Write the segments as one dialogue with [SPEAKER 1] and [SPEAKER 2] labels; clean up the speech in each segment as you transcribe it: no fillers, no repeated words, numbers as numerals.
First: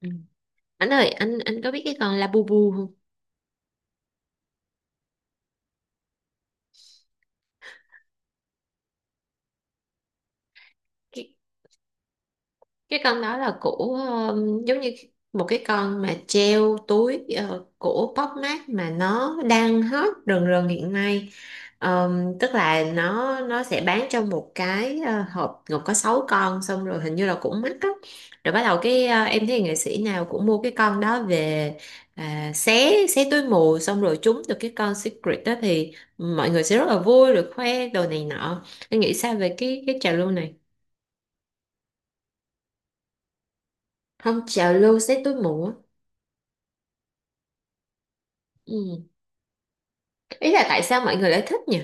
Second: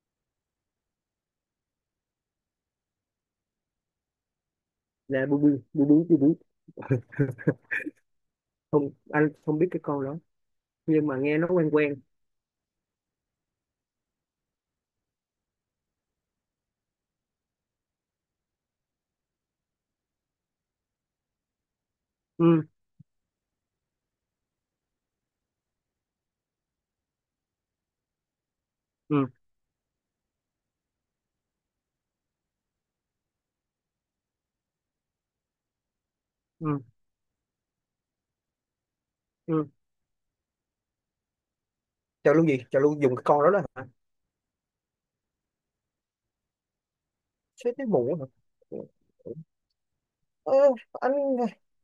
[SPEAKER 1] Ừ. Anh ơi, anh có biết cái con Labubu không?
[SPEAKER 2] Là bu bu bu bú bu bú. Không, anh không biết cái con đó. Nhưng mà
[SPEAKER 1] Cái
[SPEAKER 2] nghe nó quen quen.
[SPEAKER 1] cái con đó là của giống như một cái con mà treo túi, của Popmart mà nó đang hot rần rần hiện nay. Tức
[SPEAKER 2] Ừ.
[SPEAKER 1] là nó sẽ bán trong một cái hộp gồm có 6 con, xong rồi hình như là cũng mắc á. Rồi bắt đầu
[SPEAKER 2] Ừ.
[SPEAKER 1] em thấy nghệ sĩ nào cũng mua cái con đó về, à, xé xé túi mù xong rồi trúng được cái con secret đó thì mọi người
[SPEAKER 2] Ừ.
[SPEAKER 1] sẽ rất là vui rồi khoe đồ này nọ. Em nghĩ sao về
[SPEAKER 2] Ừ.
[SPEAKER 1] cái trào lưu này?
[SPEAKER 2] Chào luôn gì, chào luôn dùng cái con đó đó hả?
[SPEAKER 1] Không, trào lưu xé túi mù á.
[SPEAKER 2] Chết cái mụ hả?
[SPEAKER 1] Ừ. Ý
[SPEAKER 2] Ờ,
[SPEAKER 1] là tại sao
[SPEAKER 2] anh,
[SPEAKER 1] mọi người lại thích nhỉ?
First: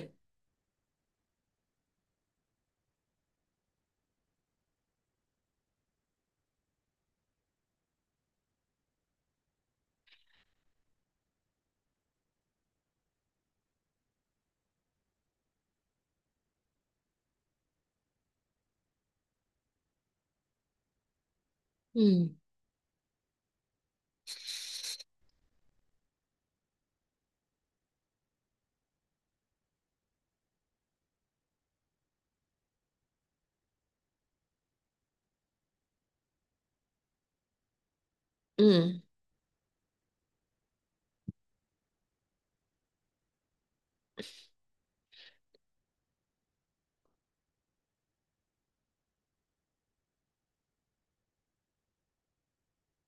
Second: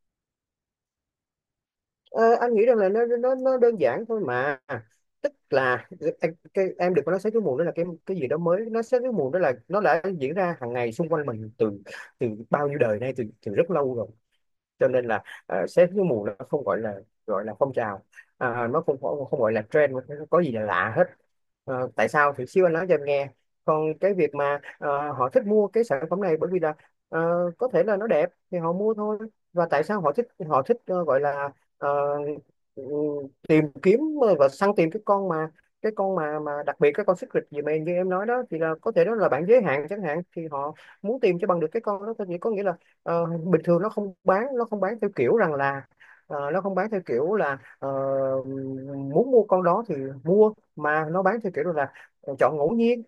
[SPEAKER 2] ờ, anh nghĩ rằng là nó đơn giản thôi mà. Tức là, em đừng có nói sấy túi mù đó là cái gì đó mới, nó sấy túi mù đó là nó đã diễn ra hàng ngày xung quanh mình từ từ bao nhiêu đời nay, từ từ rất lâu rồi. Cho nên là, xét cái mùa nó không gọi là, gọi là phong trào, nó không không không gọi là trend, nó có gì là lạ hết. Tại
[SPEAKER 1] Ừ.
[SPEAKER 2] sao thì xíu anh nói cho em nghe. Còn cái việc mà họ thích mua cái sản phẩm này bởi vì là ờ, có thể là nó đẹp thì họ mua thôi. Và tại sao họ thích gọi là, ờ, ừ, tìm kiếm và săn tìm cái con mà, cái con mà đặc biệt, cái con secret gì mà như em nói đó thì là
[SPEAKER 1] Ừ.
[SPEAKER 2] có thể đó là bạn giới hạn chẳng hạn, thì họ muốn tìm cho bằng được cái con đó thôi. Thì có nghĩa là, bình thường nó không bán theo kiểu rằng là, nó không bán theo kiểu là, muốn mua con đó thì mua, mà nó bán theo kiểu là chọn ngẫu nhiên.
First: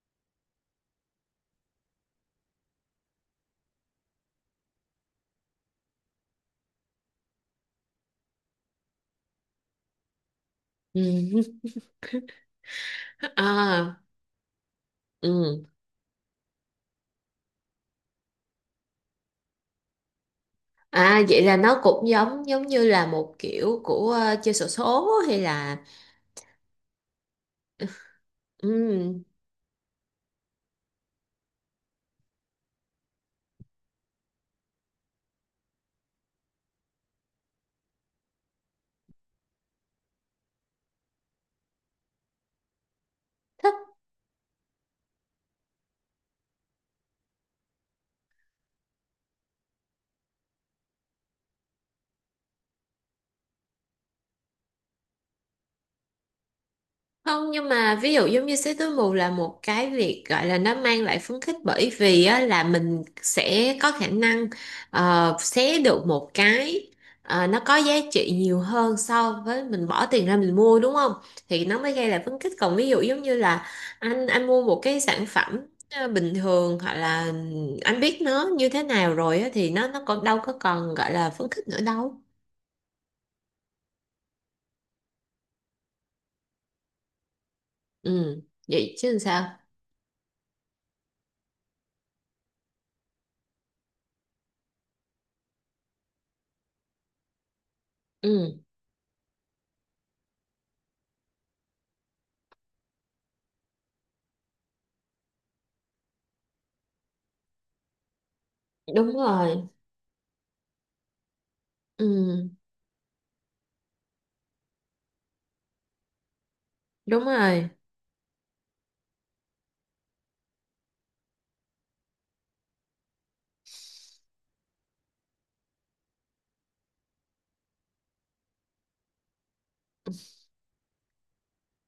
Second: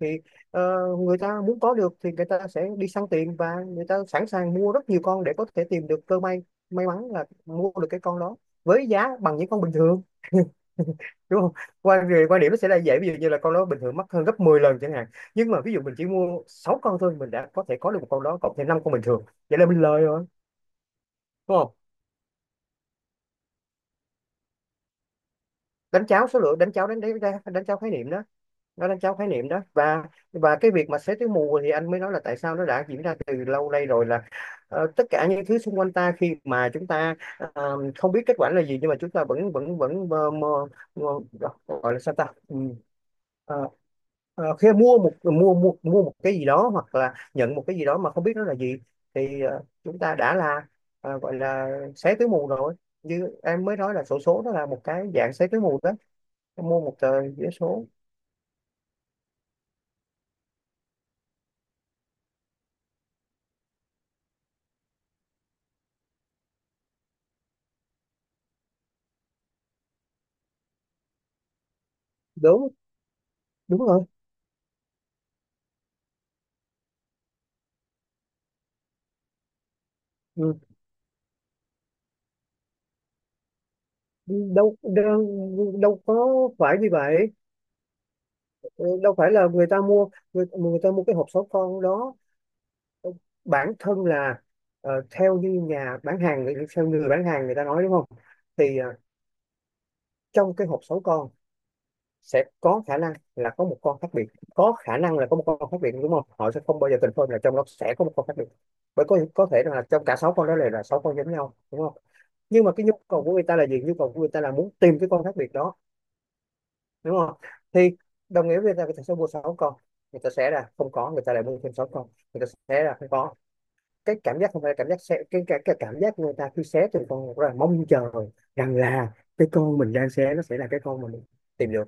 [SPEAKER 2] Thì ờ, người ta muốn có được thì người ta sẽ đi săn tiền, và người ta sẵn sàng mua rất nhiều con để có thể tìm được cơ may, may mắn là mua được cái con đó với giá bằng những con bình thường. Đúng
[SPEAKER 1] Ừ.
[SPEAKER 2] không? Quan điểm nó sẽ là vậy, ví dụ như là con đó bình thường
[SPEAKER 1] À.
[SPEAKER 2] mắc hơn gấp 10 lần chẳng hạn. Nhưng mà
[SPEAKER 1] Ừ.
[SPEAKER 2] ví dụ mình chỉ mua 6 con thôi, mình đã có thể có được một con đó cộng thêm 5 con bình thường. Vậy là mình lời rồi,
[SPEAKER 1] À, vậy là
[SPEAKER 2] đúng không?
[SPEAKER 1] nó cũng giống giống như là một kiểu của chơi xổ số hay là...
[SPEAKER 2] Đánh cháo số lượng, đánh cháo, đánh đánh đánh cháo khái niệm đó. Nó đánh tráo
[SPEAKER 1] Ừ.
[SPEAKER 2] khái niệm đó. Và cái việc mà xế túi mù thì anh mới nói là tại sao nó đã diễn ra từ lâu nay rồi, là tất cả những thứ xung quanh ta, khi mà chúng ta không biết kết quả là gì, nhưng mà chúng ta vẫn vẫn vẫn mơ, gọi là sao ta. Ừ. Ờ,
[SPEAKER 1] Thích.
[SPEAKER 2] khi mua một cái gì đó hoặc là nhận một cái gì đó mà không biết nó là gì, thì chúng ta đã là, gọi là xé túi mù rồi. Như em mới nói, là xổ số nó là một cái dạng xé túi mù đó, mua một tờ
[SPEAKER 1] Không,
[SPEAKER 2] vé
[SPEAKER 1] nhưng
[SPEAKER 2] số.
[SPEAKER 1] mà ví dụ giống như xé túi mù là một cái việc gọi là nó mang lại phấn khích, bởi vì á, là mình sẽ có khả năng xé được một cái nó có giá trị nhiều hơn so với mình bỏ tiền ra mình mua, đúng không? Thì nó mới gây lại phấn khích.
[SPEAKER 2] Đúng
[SPEAKER 1] Còn ví dụ giống như là
[SPEAKER 2] Đúng rồi.
[SPEAKER 1] anh mua một cái sản phẩm bình thường hoặc là anh biết nó như thế nào rồi á, thì nó còn đâu có
[SPEAKER 2] Ừ,
[SPEAKER 1] còn gọi là phấn khích nữa đâu.
[SPEAKER 2] đâu, đâu có phải như vậy.
[SPEAKER 1] Ừ,
[SPEAKER 2] Ừ,
[SPEAKER 1] vậy chứ
[SPEAKER 2] đâu
[SPEAKER 1] làm
[SPEAKER 2] phải là
[SPEAKER 1] sao?
[SPEAKER 2] người ta mua cái hộp số con đó. Ừ, bản thân là, theo như nhà bán hàng, theo người bán hàng người ta nói, đúng không?
[SPEAKER 1] Ừ,
[SPEAKER 2] Thì trong cái hộp số con sẽ có khả năng là có một con khác biệt, có khả năng là có một con khác biệt, đúng không? Họ sẽ không bao giờ confirm là trong đó sẽ có một con khác biệt. Bởi
[SPEAKER 1] đúng
[SPEAKER 2] có thể
[SPEAKER 1] rồi.
[SPEAKER 2] là trong cả sáu con đó là sáu con giống nhau, đúng không?
[SPEAKER 1] Ừ,
[SPEAKER 2] Nhưng mà cái nhu cầu của người ta là gì? Nhu cầu của người ta là muốn tìm cái con khác biệt đó, đúng
[SPEAKER 1] đúng
[SPEAKER 2] không?
[SPEAKER 1] rồi.
[SPEAKER 2] Thì đồng nghĩa với việc là người ta sẽ mua sáu con, người ta sẽ là không có, người ta lại mua thêm sáu con. Người ta sẽ là không có cái cảm giác, không phải là cảm giác sẽ, cái cảm giác người ta khi xé từng con rất là mong chờ rằng là cái con mình đang xé nó sẽ là cái con mà mình tìm được,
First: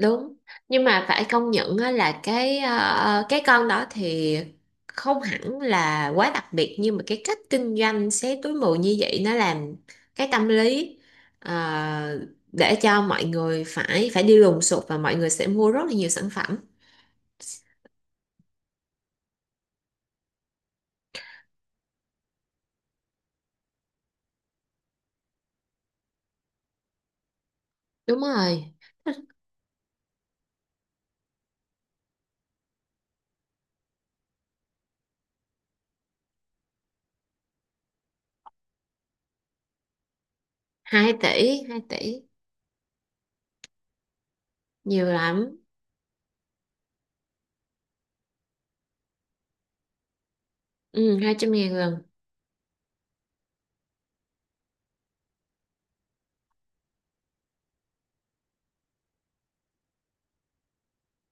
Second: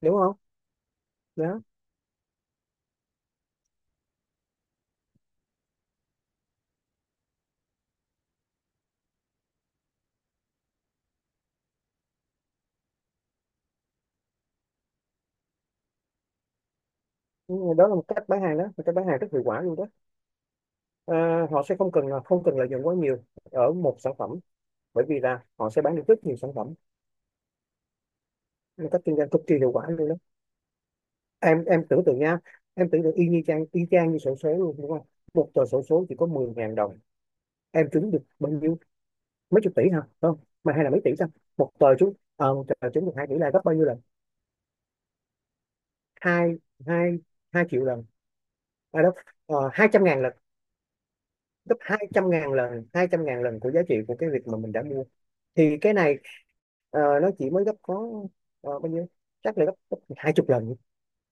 [SPEAKER 2] đúng không?
[SPEAKER 1] Nhưng mà phải công
[SPEAKER 2] Đó.
[SPEAKER 1] nhận á, là cái con đó thì không hẳn là quá đặc biệt, nhưng mà cái cách kinh doanh xé túi mù như vậy nó làm cái tâm lý, ờ, để cho mọi người phải phải đi lùng sục và mọi người sẽ mua rất là nhiều sản phẩm.
[SPEAKER 2] Ừ, đó là một cách bán hàng đó, một cách bán hàng rất hiệu quả luôn đó. Họ sẽ không cần lợi nhuận quá nhiều ở một sản phẩm, bởi vì là họ sẽ bán được rất nhiều sản phẩm.
[SPEAKER 1] Đúng rồi.
[SPEAKER 2] Một cách kinh doanh cực kỳ hiệu quả luôn đó. Em tưởng tượng nha, em tưởng tượng y như chang y chang như xổ số luôn, đúng không? Một tờ xổ số chỉ có 10.000 đồng, em trúng được bao nhiêu? Mấy chục tỷ hả? Không, mà hay là mấy tỷ
[SPEAKER 1] hai
[SPEAKER 2] sao?
[SPEAKER 1] tỷ hai tỷ
[SPEAKER 2] Một tờ trúng được 2 tỷ là gấp bao nhiêu lần?
[SPEAKER 1] Nhiều lắm.
[SPEAKER 2] Hai hai hai triệu lần. À đó. 200.000 lần.
[SPEAKER 1] Ừ, hai trăm
[SPEAKER 2] Gấp
[SPEAKER 1] ngàn
[SPEAKER 2] hai
[SPEAKER 1] lần
[SPEAKER 2] trăm ngàn lần hai trăm ngàn lần của giá trị của cái việc mà mình đã mua. Thì cái này nó chỉ mới gấp có, bao nhiêu, chắc là gấp 20 lần,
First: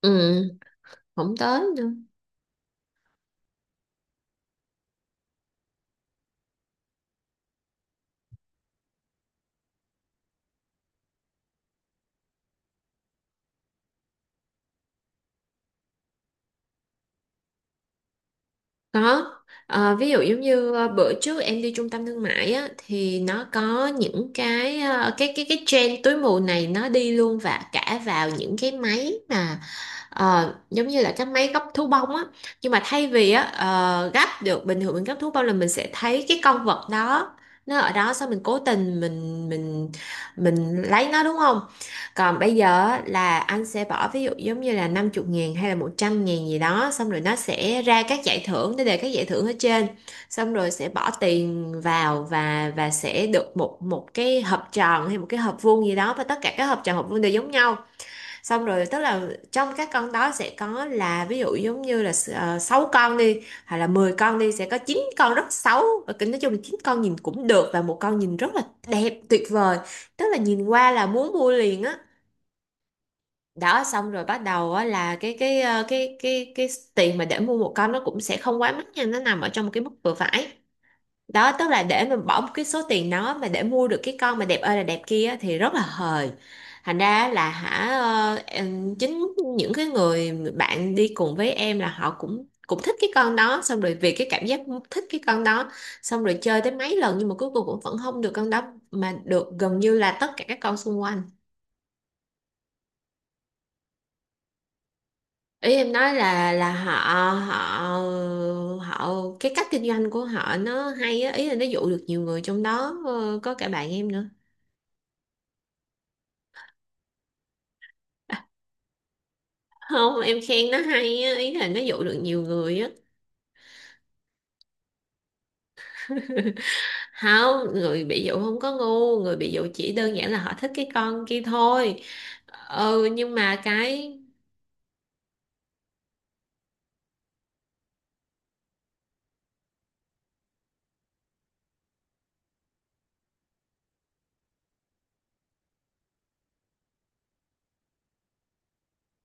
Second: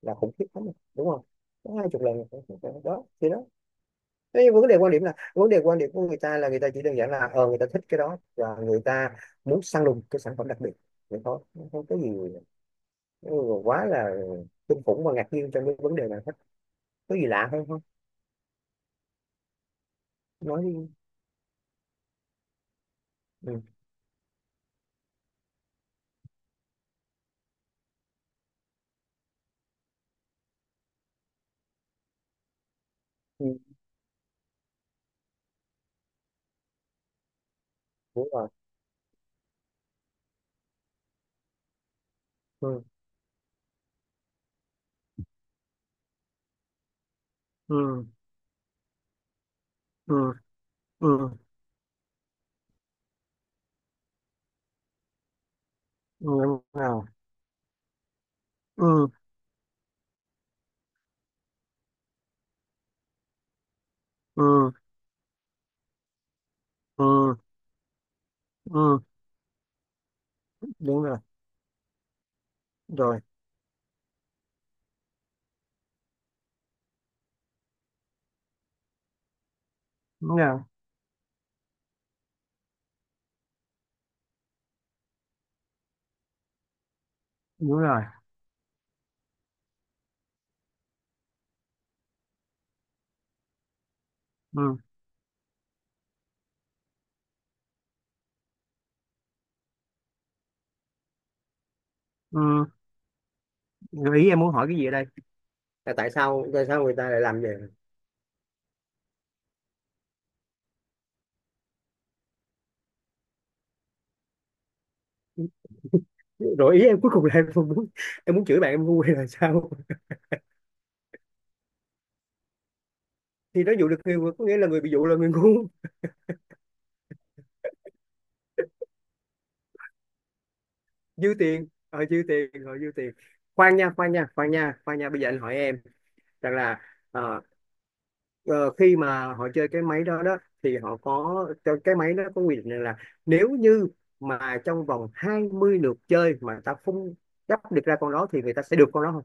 [SPEAKER 2] là khủng khiếp
[SPEAKER 1] Ừ.
[SPEAKER 2] lắm rồi, đúng không?
[SPEAKER 1] Không tới
[SPEAKER 2] Có hai
[SPEAKER 1] nữa.
[SPEAKER 2] chục lần Đó thì nó, cái vấn đề quan điểm, là vấn đề quan điểm của người ta, là người ta chỉ đơn giản là người ta thích cái đó, và người ta muốn săn lùng cái sản phẩm đặc biệt, vậy thôi, không không có gì ừ, quá là kinh khủng và ngạc nhiên trong cái vấn đề này hết. Có gì lạ hơn không?
[SPEAKER 1] Có. Ví dụ giống
[SPEAKER 2] Nói
[SPEAKER 1] như
[SPEAKER 2] đi.
[SPEAKER 1] bữa trước em đi trung tâm thương mại á, thì nó
[SPEAKER 2] Ừ.
[SPEAKER 1] có những cái, cái trend túi mù này nó đi luôn và cả vào những cái máy mà... giống như là cái máy gấp thú bông á. Nhưng mà thay vì á
[SPEAKER 2] Ừ.
[SPEAKER 1] ờ, gấp được bình thường mình gấp thú bông là mình sẽ thấy cái con vật đó, nó ở đó sao
[SPEAKER 2] Đúng
[SPEAKER 1] mình
[SPEAKER 2] rồi.
[SPEAKER 1] cố tình mình lấy nó, đúng không? Còn bây giờ
[SPEAKER 2] Ừ.
[SPEAKER 1] á, là anh sẽ bỏ ví dụ giống như là 50 ngàn hay là 100.000 gì đó. Xong rồi nó sẽ ra
[SPEAKER 2] Ừ.
[SPEAKER 1] các giải thưởng, nó đề các giải thưởng ở trên.
[SPEAKER 2] Ừ.
[SPEAKER 1] Xong rồi sẽ bỏ
[SPEAKER 2] Ừ.
[SPEAKER 1] tiền vào và sẽ được một một cái hộp tròn hay một cái hộp vuông gì đó. Và
[SPEAKER 2] Ừ,
[SPEAKER 1] tất cả
[SPEAKER 2] đúng
[SPEAKER 1] các hộp tròn,
[SPEAKER 2] rồi.
[SPEAKER 1] hộp vuông đều giống nhau. Xong rồi tức
[SPEAKER 2] Ừ.
[SPEAKER 1] là trong các con đó sẽ có là ví dụ giống như là 6 con đi. Hoặc là 10 con đi, sẽ
[SPEAKER 2] Ừ.
[SPEAKER 1] có 9 con rất xấu. Nói chung là 9 con nhìn
[SPEAKER 2] Ừ.
[SPEAKER 1] cũng được và một con nhìn rất là
[SPEAKER 2] Ừ.
[SPEAKER 1] đẹp, tuyệt vời. Tức là nhìn qua
[SPEAKER 2] Đúng
[SPEAKER 1] là
[SPEAKER 2] rồi.
[SPEAKER 1] muốn mua liền á.
[SPEAKER 2] Rồi.
[SPEAKER 1] Đó, xong rồi bắt đầu á, là cái ờ, cái tiền mà để mua một con nó cũng sẽ không quá mắc nha, nó nằm ở trong một cái mức vừa
[SPEAKER 2] Đúng
[SPEAKER 1] phải.
[SPEAKER 2] rồi.
[SPEAKER 1] Đó, tức là để mình bỏ một cái số tiền đó mà để mua được cái con mà đẹp ơi là đẹp kia á, thì rất là hời. Thành ra là
[SPEAKER 2] Đúng
[SPEAKER 1] hả,
[SPEAKER 2] rồi.
[SPEAKER 1] chính những cái người bạn đi cùng với em là họ cũng cũng thích cái con đó, xong rồi vì cái cảm giác
[SPEAKER 2] Ừ.
[SPEAKER 1] thích cái con đó, xong rồi chơi tới mấy lần nhưng mà cuối cùng cũng vẫn không được con đó, mà được gần như là tất cả các con xung quanh.
[SPEAKER 2] Ừ. Gợi ý em muốn hỏi cái gì ở đây?
[SPEAKER 1] Ý em
[SPEAKER 2] Là tại
[SPEAKER 1] nói
[SPEAKER 2] sao
[SPEAKER 1] là
[SPEAKER 2] tại
[SPEAKER 1] là
[SPEAKER 2] sao
[SPEAKER 1] họ
[SPEAKER 2] người ta lại làm vậy?
[SPEAKER 1] họ họ cái cách kinh doanh của họ nó hay á, ý là nó dụ được nhiều người, trong đó có cả bạn em nữa.
[SPEAKER 2] Rồi ý em cuối cùng là em không muốn, em muốn chửi bạn em ngu hay là sao?
[SPEAKER 1] Không, em khen nó hay á, ý là nó dụ được nhiều người á.
[SPEAKER 2] Thì nó dụ được người ngu, có nghĩa là người bị dụ là người ngu.
[SPEAKER 1] Không, người bị dụ không có ngu, người bị dụ chỉ đơn giản là họ thích cái con
[SPEAKER 2] Dư
[SPEAKER 1] kia
[SPEAKER 2] tiền,
[SPEAKER 1] thôi.
[SPEAKER 2] dư tiền rồi, dư
[SPEAKER 1] Ừ,
[SPEAKER 2] tiền.
[SPEAKER 1] nhưng mà
[SPEAKER 2] Khoan nha, khoan
[SPEAKER 1] cái...
[SPEAKER 2] nha, khoan nha, khoan nha, bây giờ anh hỏi em rằng là, ờ, ờ, khi mà họ chơi cái máy đó đó thì họ có, cho cái máy nó có quy định rằng là, nếu như mà trong vòng 20 lượt chơi mà ta không gấp được ra con đó thì người ta sẽ được con đó?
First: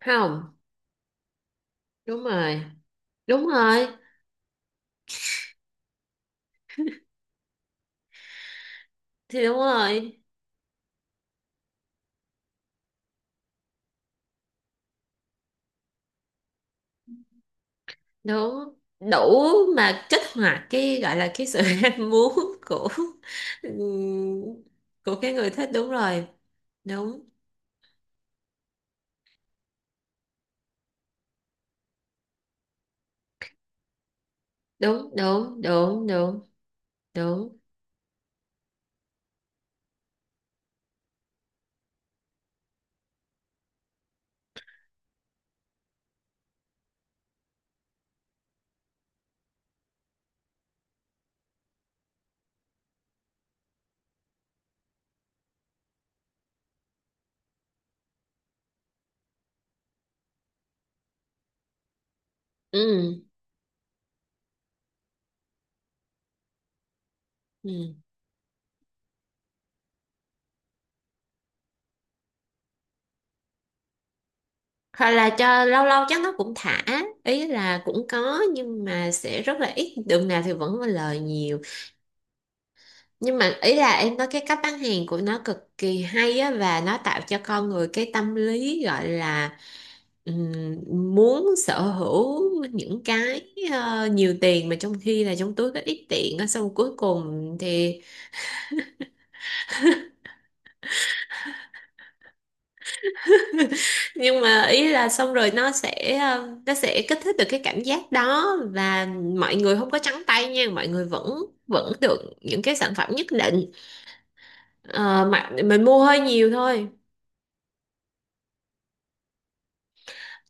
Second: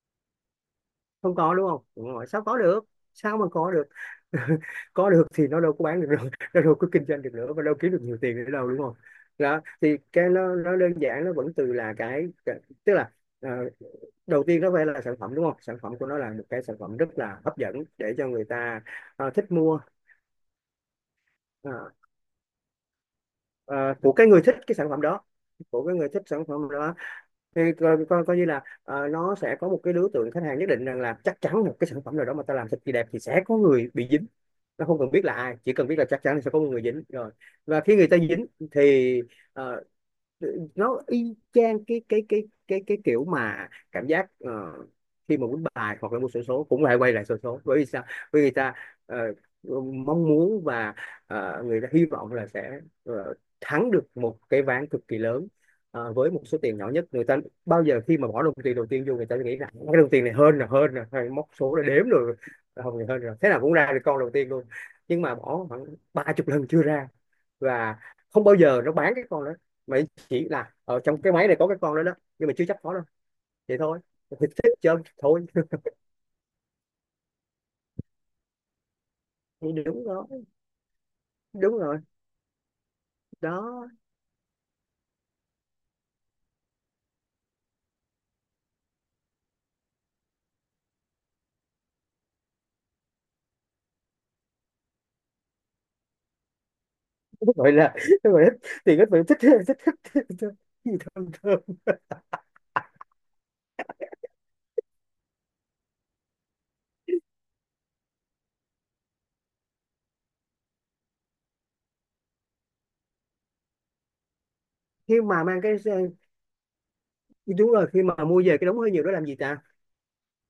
[SPEAKER 1] Không.
[SPEAKER 2] Không có, đúng không? Đúng
[SPEAKER 1] Đúng
[SPEAKER 2] rồi. Sao có
[SPEAKER 1] rồi.
[SPEAKER 2] được? Sao mà
[SPEAKER 1] Đúng
[SPEAKER 2] có
[SPEAKER 1] rồi.
[SPEAKER 2] được? Có được thì nó đâu có bán được rồi, nó đâu có kinh doanh được nữa, và đâu kiếm được nhiều tiền nữa đâu, đúng không?
[SPEAKER 1] Thì đúng
[SPEAKER 2] Đó thì
[SPEAKER 1] rồi.
[SPEAKER 2] cái nó đơn giản, nó vẫn từ là tức là, ờ, đầu tiên nó phải là sản phẩm, đúng không? Sản phẩm của nó là một cái sản phẩm rất là hấp dẫn để cho người
[SPEAKER 1] Đúng.
[SPEAKER 2] ta
[SPEAKER 1] Đủ
[SPEAKER 2] thích mua.
[SPEAKER 1] mà kích hoạt cái gọi là cái sự
[SPEAKER 2] Ờ,
[SPEAKER 1] ham muốn của
[SPEAKER 2] ờ, của cái người thích
[SPEAKER 1] ừm,
[SPEAKER 2] cái sản phẩm
[SPEAKER 1] của
[SPEAKER 2] đó,
[SPEAKER 1] cái người thích,
[SPEAKER 2] của
[SPEAKER 1] đúng
[SPEAKER 2] cái người thích
[SPEAKER 1] rồi.
[SPEAKER 2] sản phẩm đó.
[SPEAKER 1] Đúng,
[SPEAKER 2] Thì coi như là nó sẽ có một cái đối tượng khách hàng nhất định, rằng là chắc chắn một cái sản phẩm nào đó mà ta làm thật kỳ đẹp thì sẽ có người bị dính. Nó không
[SPEAKER 1] đúng,
[SPEAKER 2] cần biết là ai,
[SPEAKER 1] đúng,
[SPEAKER 2] chỉ cần biết là
[SPEAKER 1] đúng.
[SPEAKER 2] chắc chắn
[SPEAKER 1] Đúng,
[SPEAKER 2] là sẽ có một người dính rồi.
[SPEAKER 1] đúng.
[SPEAKER 2] Và khi người ta dính thì ờ, nó y chang cái kiểu mà cảm giác, khi mà quýnh bài hoặc là mua xổ số, cũng lại quay lại xổ số, bởi vì sao? Bởi vì người ta ờ, mong muốn, và người ta hy vọng là sẽ thắng được một cái ván cực kỳ lớn với một số tiền nhỏ nhất. Người ta bao giờ khi mà bỏ đồng tiền đầu tiên vô, người ta nghĩ là cái đồng tiền này hơn là hay móc số là đếm rồi. Không thì
[SPEAKER 1] Ừ.
[SPEAKER 2] hơn rồi, thế nào cũng ra được con đầu tiên luôn. Nhưng mà bỏ khoảng 30 lần chưa ra.
[SPEAKER 1] Ừ.
[SPEAKER 2] Và không bao giờ nó bán cái con đó, mà chỉ là ở trong cái máy này có cái con đó đó, nhưng mà chưa chắc có đâu. Vậy thôi, thì thích chơi
[SPEAKER 1] Hoặc là
[SPEAKER 2] thôi.
[SPEAKER 1] cho lâu lâu chắc nó cũng thả, ý là cũng có nhưng mà sẽ rất là
[SPEAKER 2] Thì
[SPEAKER 1] ít,
[SPEAKER 2] đúng rồi.
[SPEAKER 1] đường nào thì vẫn có lời nhiều.
[SPEAKER 2] Đúng rồi.
[SPEAKER 1] Nhưng mà ý
[SPEAKER 2] Đó
[SPEAKER 1] là em nói cái cách bán hàng của nó cực kỳ hay á, và nó tạo cho con người cái tâm lý gọi là ừm, muốn sở hữu những cái nhiều tiền, mà trong khi là trong túi có ít tiền á, xong cuối cùng
[SPEAKER 2] gọi là,
[SPEAKER 1] thì...
[SPEAKER 2] gọi là, thì các bạn thích, thích, thích, thích, thích. Gì thơm thơm.
[SPEAKER 1] Nhưng mà ý là xong rồi nó sẽ kích thích được cái cảm giác đó, và mọi người không có trắng tay nha, mọi người vẫn vẫn được những cái sản phẩm nhất định.
[SPEAKER 2] Khi
[SPEAKER 1] Ờ,
[SPEAKER 2] mà
[SPEAKER 1] mà
[SPEAKER 2] mang cái,
[SPEAKER 1] mình mua hơi nhiều thôi.
[SPEAKER 2] đúng rồi, khi mà mua về cái đống hơi nhiều đó làm gì ta?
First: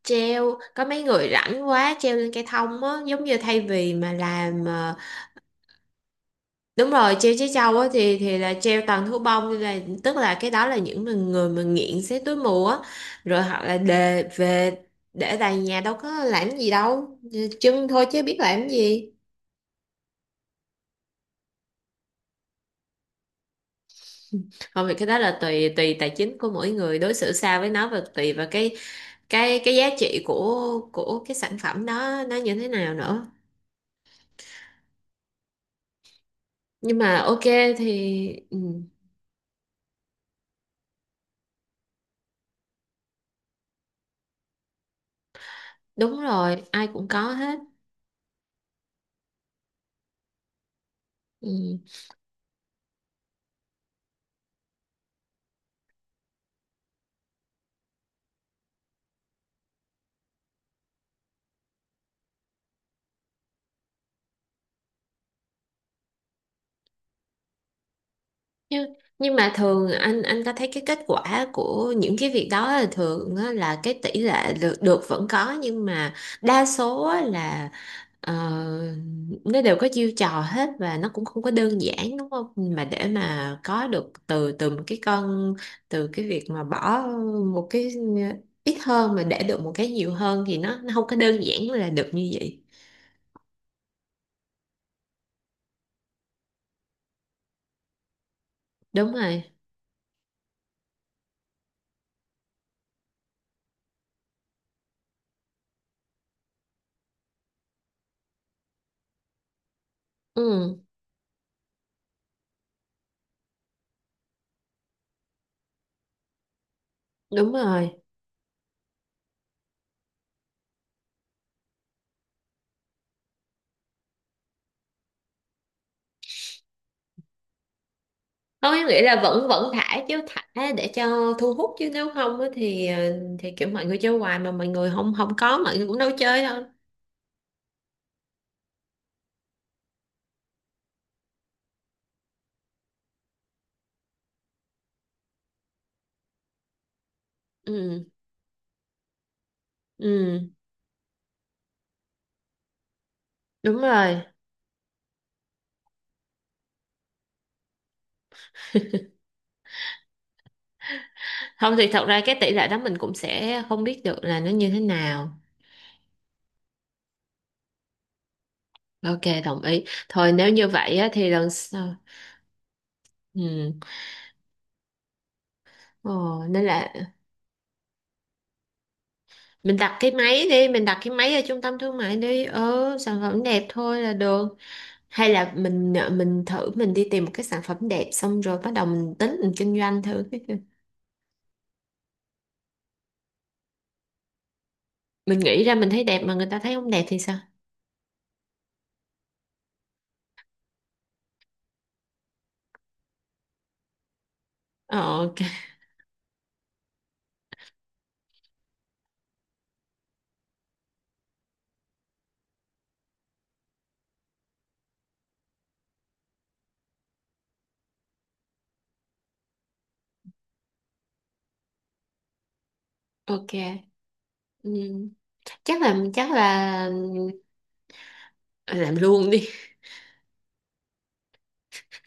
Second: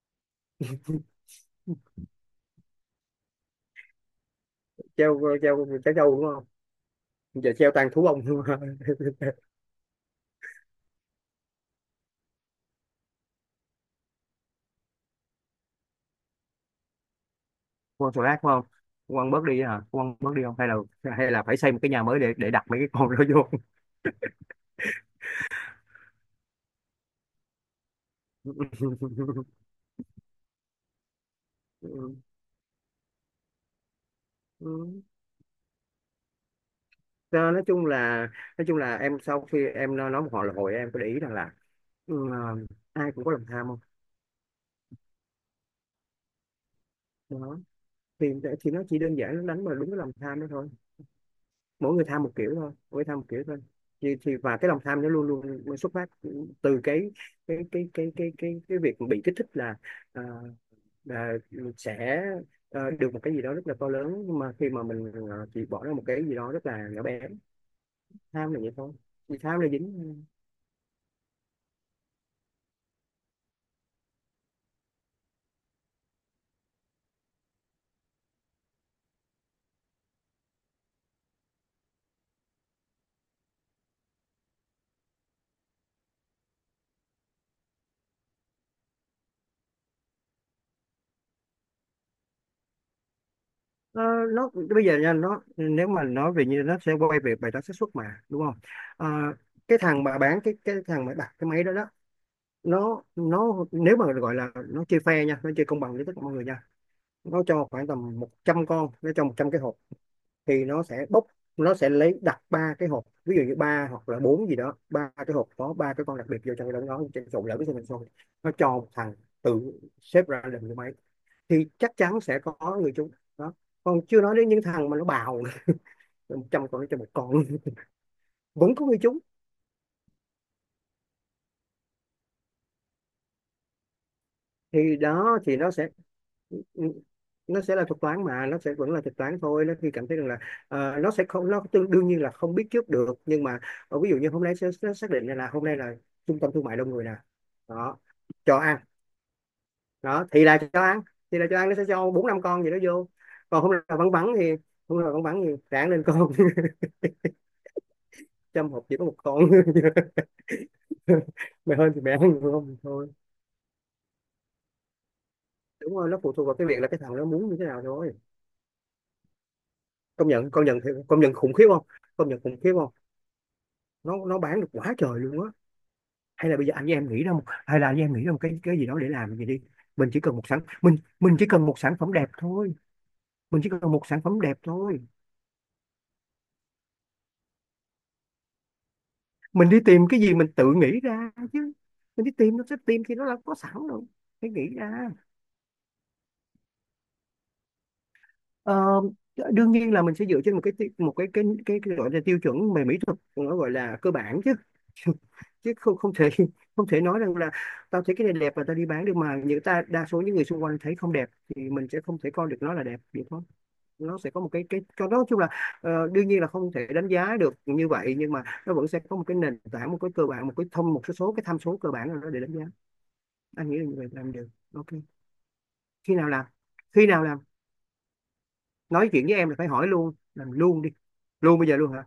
[SPEAKER 1] Treo, có mấy người rảnh quá treo lên cây thông á, giống như thay vì mà làm,
[SPEAKER 2] Treo ờ, treo treo trâu, đúng không?
[SPEAKER 1] đúng rồi treo trái
[SPEAKER 2] Giờ treo
[SPEAKER 1] trâu á,
[SPEAKER 2] toàn thú
[SPEAKER 1] thì
[SPEAKER 2] ông
[SPEAKER 1] thì
[SPEAKER 2] không?
[SPEAKER 1] là treo
[SPEAKER 2] À?
[SPEAKER 1] toàn thú bông, nên là tức là cái đó là những mà người mà nghiện xé túi mù á. Rồi họ là đề về để tại nhà đâu có làm gì đâu, chân thôi
[SPEAKER 2] Con thù
[SPEAKER 1] chứ biết
[SPEAKER 2] ác, đúng không?
[SPEAKER 1] làm gì.
[SPEAKER 2] Con bớt đi hả? Con bớt đi không, hay là phải xây một cái nhà mới để đặt mấy cái con đó
[SPEAKER 1] Không thì cái đó là tùy tùy tài chính của mỗi người đối xử sao với nó, và tùy vào cái giá trị của cái sản phẩm đó nó như thế nào nữa.
[SPEAKER 2] vô.
[SPEAKER 1] Nhưng mà ok.
[SPEAKER 2] Đó, nói chung là
[SPEAKER 1] Thì ừ.
[SPEAKER 2] nói chung là em, sau khi em nói một hồi là hồi em có để ý rằng là ừ, à, ai cũng có lòng tham, không?
[SPEAKER 1] Đúng rồi, ai cũng có hết.
[SPEAKER 2] Đó, thì thì nó chỉ đơn giản, nó đánh vào đúng cái lòng tham đó thôi.
[SPEAKER 1] Ừ.
[SPEAKER 2] Mỗi người tham một kiểu thôi, mỗi người tham một kiểu thôi. Thì Và cái lòng tham nó luôn luôn xuất phát từ cái việc bị kích thích, là à, là sẽ, được một cái gì đó rất là to lớn, nhưng mà khi mà mình chỉ bỏ ra một cái gì đó rất là nhỏ bé. Tham là vậy thôi.
[SPEAKER 1] Nhưng
[SPEAKER 2] Thì
[SPEAKER 1] nhưng mà
[SPEAKER 2] tham là
[SPEAKER 1] thường
[SPEAKER 2] dính.
[SPEAKER 1] anh có thấy cái kết quả của những cái việc đó là thường á, là cái tỷ lệ được vẫn có, nhưng mà đa số á là ờ, nó đều có chiêu trò hết và nó cũng không có đơn giản, đúng không? Mà để mà có được từ từ một cái con, từ cái việc mà bỏ một cái ít hơn mà để được một cái nhiều hơn thì nó không có đơn giản là được như vậy.
[SPEAKER 2] Nó bây giờ nha, nó nếu mà nói về như nó sẽ quay về bài toán xác suất mà, đúng không? Ờ,
[SPEAKER 1] Đúng rồi.
[SPEAKER 2] cái thằng mà đặt cái máy đó đó, nó nếu mà gọi là nó chơi fair nha, nó chơi công bằng với tất cả mọi người nha. Nó cho khoảng tầm 100 con, nó cho 100 cái hộp. Thì
[SPEAKER 1] Ừ,
[SPEAKER 2] nó sẽ lấy đặt ba cái hộp, ví dụ như ba hoặc là bốn gì đó, ba cái hộp có ba cái con đặc biệt vô trong cái đó, nó trộn
[SPEAKER 1] đúng
[SPEAKER 2] lẫn với mình
[SPEAKER 1] rồi.
[SPEAKER 2] xong, nó cho một thằng tự xếp ra làm cái máy thì chắc chắn sẽ có người chúng đó, còn chưa nói đến những thằng mà nó bào trăm con cho một con. Vẫn
[SPEAKER 1] Không, em
[SPEAKER 2] có người
[SPEAKER 1] nghĩ
[SPEAKER 2] trúng.
[SPEAKER 1] là vẫn vẫn thả chứ, thả để cho thu hút, chứ nếu không á thì thì kiểu mọi người chơi hoài mà mọi người
[SPEAKER 2] Thì
[SPEAKER 1] không không
[SPEAKER 2] đó, thì
[SPEAKER 1] có, mọi người cũng đâu chơi đâu.
[SPEAKER 2] nó sẽ là thuật toán, mà nó sẽ vẫn là thuật toán thôi. Nó khi cảm thấy rằng là, ờ, nó sẽ không, nó đương nhiên là không biết trước được, nhưng mà ờ, ví dụ như hôm nay sẽ xác định là hôm nay là trung tâm thương mại đông người nè. Đó,
[SPEAKER 1] Ừ.
[SPEAKER 2] cho ăn. Đó thì
[SPEAKER 1] Ừ,
[SPEAKER 2] là cho ăn, nó sẽ cho bốn năm con gì đó vô. Còn hôm
[SPEAKER 1] đúng
[SPEAKER 2] nay là vắng
[SPEAKER 1] rồi.
[SPEAKER 2] vắng thì, hôm nay là vắng vắng thì ráng lên con. Trăm hộp chỉ có một con.
[SPEAKER 1] Không
[SPEAKER 2] Mẹ
[SPEAKER 1] thì
[SPEAKER 2] hơn thì
[SPEAKER 1] thật
[SPEAKER 2] mẹ
[SPEAKER 1] ra cái
[SPEAKER 2] hơn,
[SPEAKER 1] tỷ
[SPEAKER 2] không
[SPEAKER 1] lệ
[SPEAKER 2] thì
[SPEAKER 1] đó mình
[SPEAKER 2] thôi.
[SPEAKER 1] cũng sẽ không biết được là nó như thế nào.
[SPEAKER 2] Đúng rồi, nó phụ thuộc vào cái việc là cái thằng nó muốn như thế nào thôi.
[SPEAKER 1] Ok, đồng ý thôi, nếu như vậy á
[SPEAKER 2] Công
[SPEAKER 1] thì
[SPEAKER 2] nhận
[SPEAKER 1] lần
[SPEAKER 2] khủng khiếp không?
[SPEAKER 1] sau...
[SPEAKER 2] Công nhận khủng khiếp không?
[SPEAKER 1] Ừ.
[SPEAKER 2] Nó bán được quá trời luôn á.
[SPEAKER 1] Ồ,
[SPEAKER 2] Hay là
[SPEAKER 1] nên
[SPEAKER 2] bây giờ anh
[SPEAKER 1] là
[SPEAKER 2] với em nghĩ ra một Hay là anh với em nghĩ ra một cái gì đó để làm gì đi.
[SPEAKER 1] mình đặt
[SPEAKER 2] Mình
[SPEAKER 1] cái
[SPEAKER 2] chỉ cần một
[SPEAKER 1] máy
[SPEAKER 2] sản
[SPEAKER 1] đi, mình đặt cái máy
[SPEAKER 2] mình
[SPEAKER 1] ở
[SPEAKER 2] chỉ
[SPEAKER 1] trung
[SPEAKER 2] cần
[SPEAKER 1] tâm
[SPEAKER 2] một sản
[SPEAKER 1] thương
[SPEAKER 2] phẩm
[SPEAKER 1] mại
[SPEAKER 2] đẹp
[SPEAKER 1] đi.
[SPEAKER 2] thôi.
[SPEAKER 1] Ừ, sản phẩm
[SPEAKER 2] Mình
[SPEAKER 1] đẹp
[SPEAKER 2] chỉ cần một
[SPEAKER 1] thôi là
[SPEAKER 2] sản phẩm
[SPEAKER 1] được.
[SPEAKER 2] đẹp thôi.
[SPEAKER 1] Hay là mình thử mình đi tìm một cái sản phẩm đẹp xong rồi bắt đầu mình tính mình
[SPEAKER 2] Mình
[SPEAKER 1] kinh
[SPEAKER 2] đi
[SPEAKER 1] doanh
[SPEAKER 2] tìm cái
[SPEAKER 1] thử
[SPEAKER 2] gì,
[SPEAKER 1] cái
[SPEAKER 2] mình
[SPEAKER 1] kìa.
[SPEAKER 2] tự nghĩ ra chứ. Mình đi tìm nó sẽ tìm thì nó là có sẵn rồi, phải nghĩ ra.
[SPEAKER 1] Mình nghĩ ra mình thấy đẹp mà người ta thấy không đẹp thì sao?
[SPEAKER 2] Ờ, đương nhiên là mình sẽ dựa trên một cái gọi là tiêu chuẩn về mỹ thuật, nó gọi là cơ bản chứ.
[SPEAKER 1] Ờ, ok.
[SPEAKER 2] Chứ không không thể không thể nói rằng là tao thấy cái này đẹp và tao đi bán được, mà những ta đa số những người xung quanh thấy không đẹp, thì mình sẽ không thể coi được nó là đẹp được, không? Nó sẽ có một cái cho nó, nói chung là, ờ, đương nhiên là không thể đánh giá được như vậy, nhưng mà nó vẫn sẽ có một cái nền tảng, một cái cơ bản, một cái thông một số số cái tham số cơ bản nào đó để đánh giá.
[SPEAKER 1] Ok.
[SPEAKER 2] Anh nghĩ là như vậy làm được.
[SPEAKER 1] Ừ.
[SPEAKER 2] Ok.
[SPEAKER 1] Chắc là,
[SPEAKER 2] Khi nào
[SPEAKER 1] chắc
[SPEAKER 2] làm?
[SPEAKER 1] là...
[SPEAKER 2] Khi nào làm?
[SPEAKER 1] Ờ, làm
[SPEAKER 2] Nói chuyện
[SPEAKER 1] luôn
[SPEAKER 2] với
[SPEAKER 1] đi.
[SPEAKER 2] em là phải hỏi luôn làm luôn đi. Luôn bây giờ luôn hả?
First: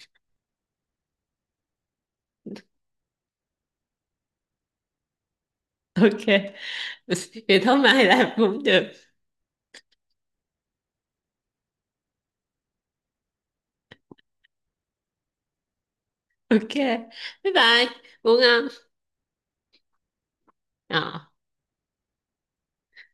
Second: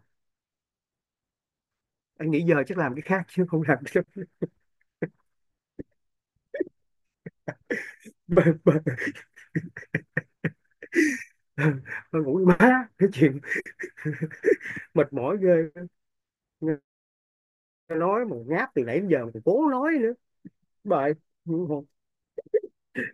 [SPEAKER 2] Anh nghĩ giờ chắc làm cái khác chứ không làm cái.
[SPEAKER 1] Ok. Vậy thôi mai làm
[SPEAKER 2] Bơ,
[SPEAKER 1] cũng
[SPEAKER 2] bơ.
[SPEAKER 1] được.
[SPEAKER 2] Bơ, ngủ với má cái chuyện. Mệt mỏi ghê.
[SPEAKER 1] Ok. Bye bye.
[SPEAKER 2] Nói
[SPEAKER 1] Ngủ
[SPEAKER 2] mà
[SPEAKER 1] ngon.
[SPEAKER 2] ngáp từ nãy đến giờ mà còn cố nói nữa.
[SPEAKER 1] Ờ.
[SPEAKER 2] Bye.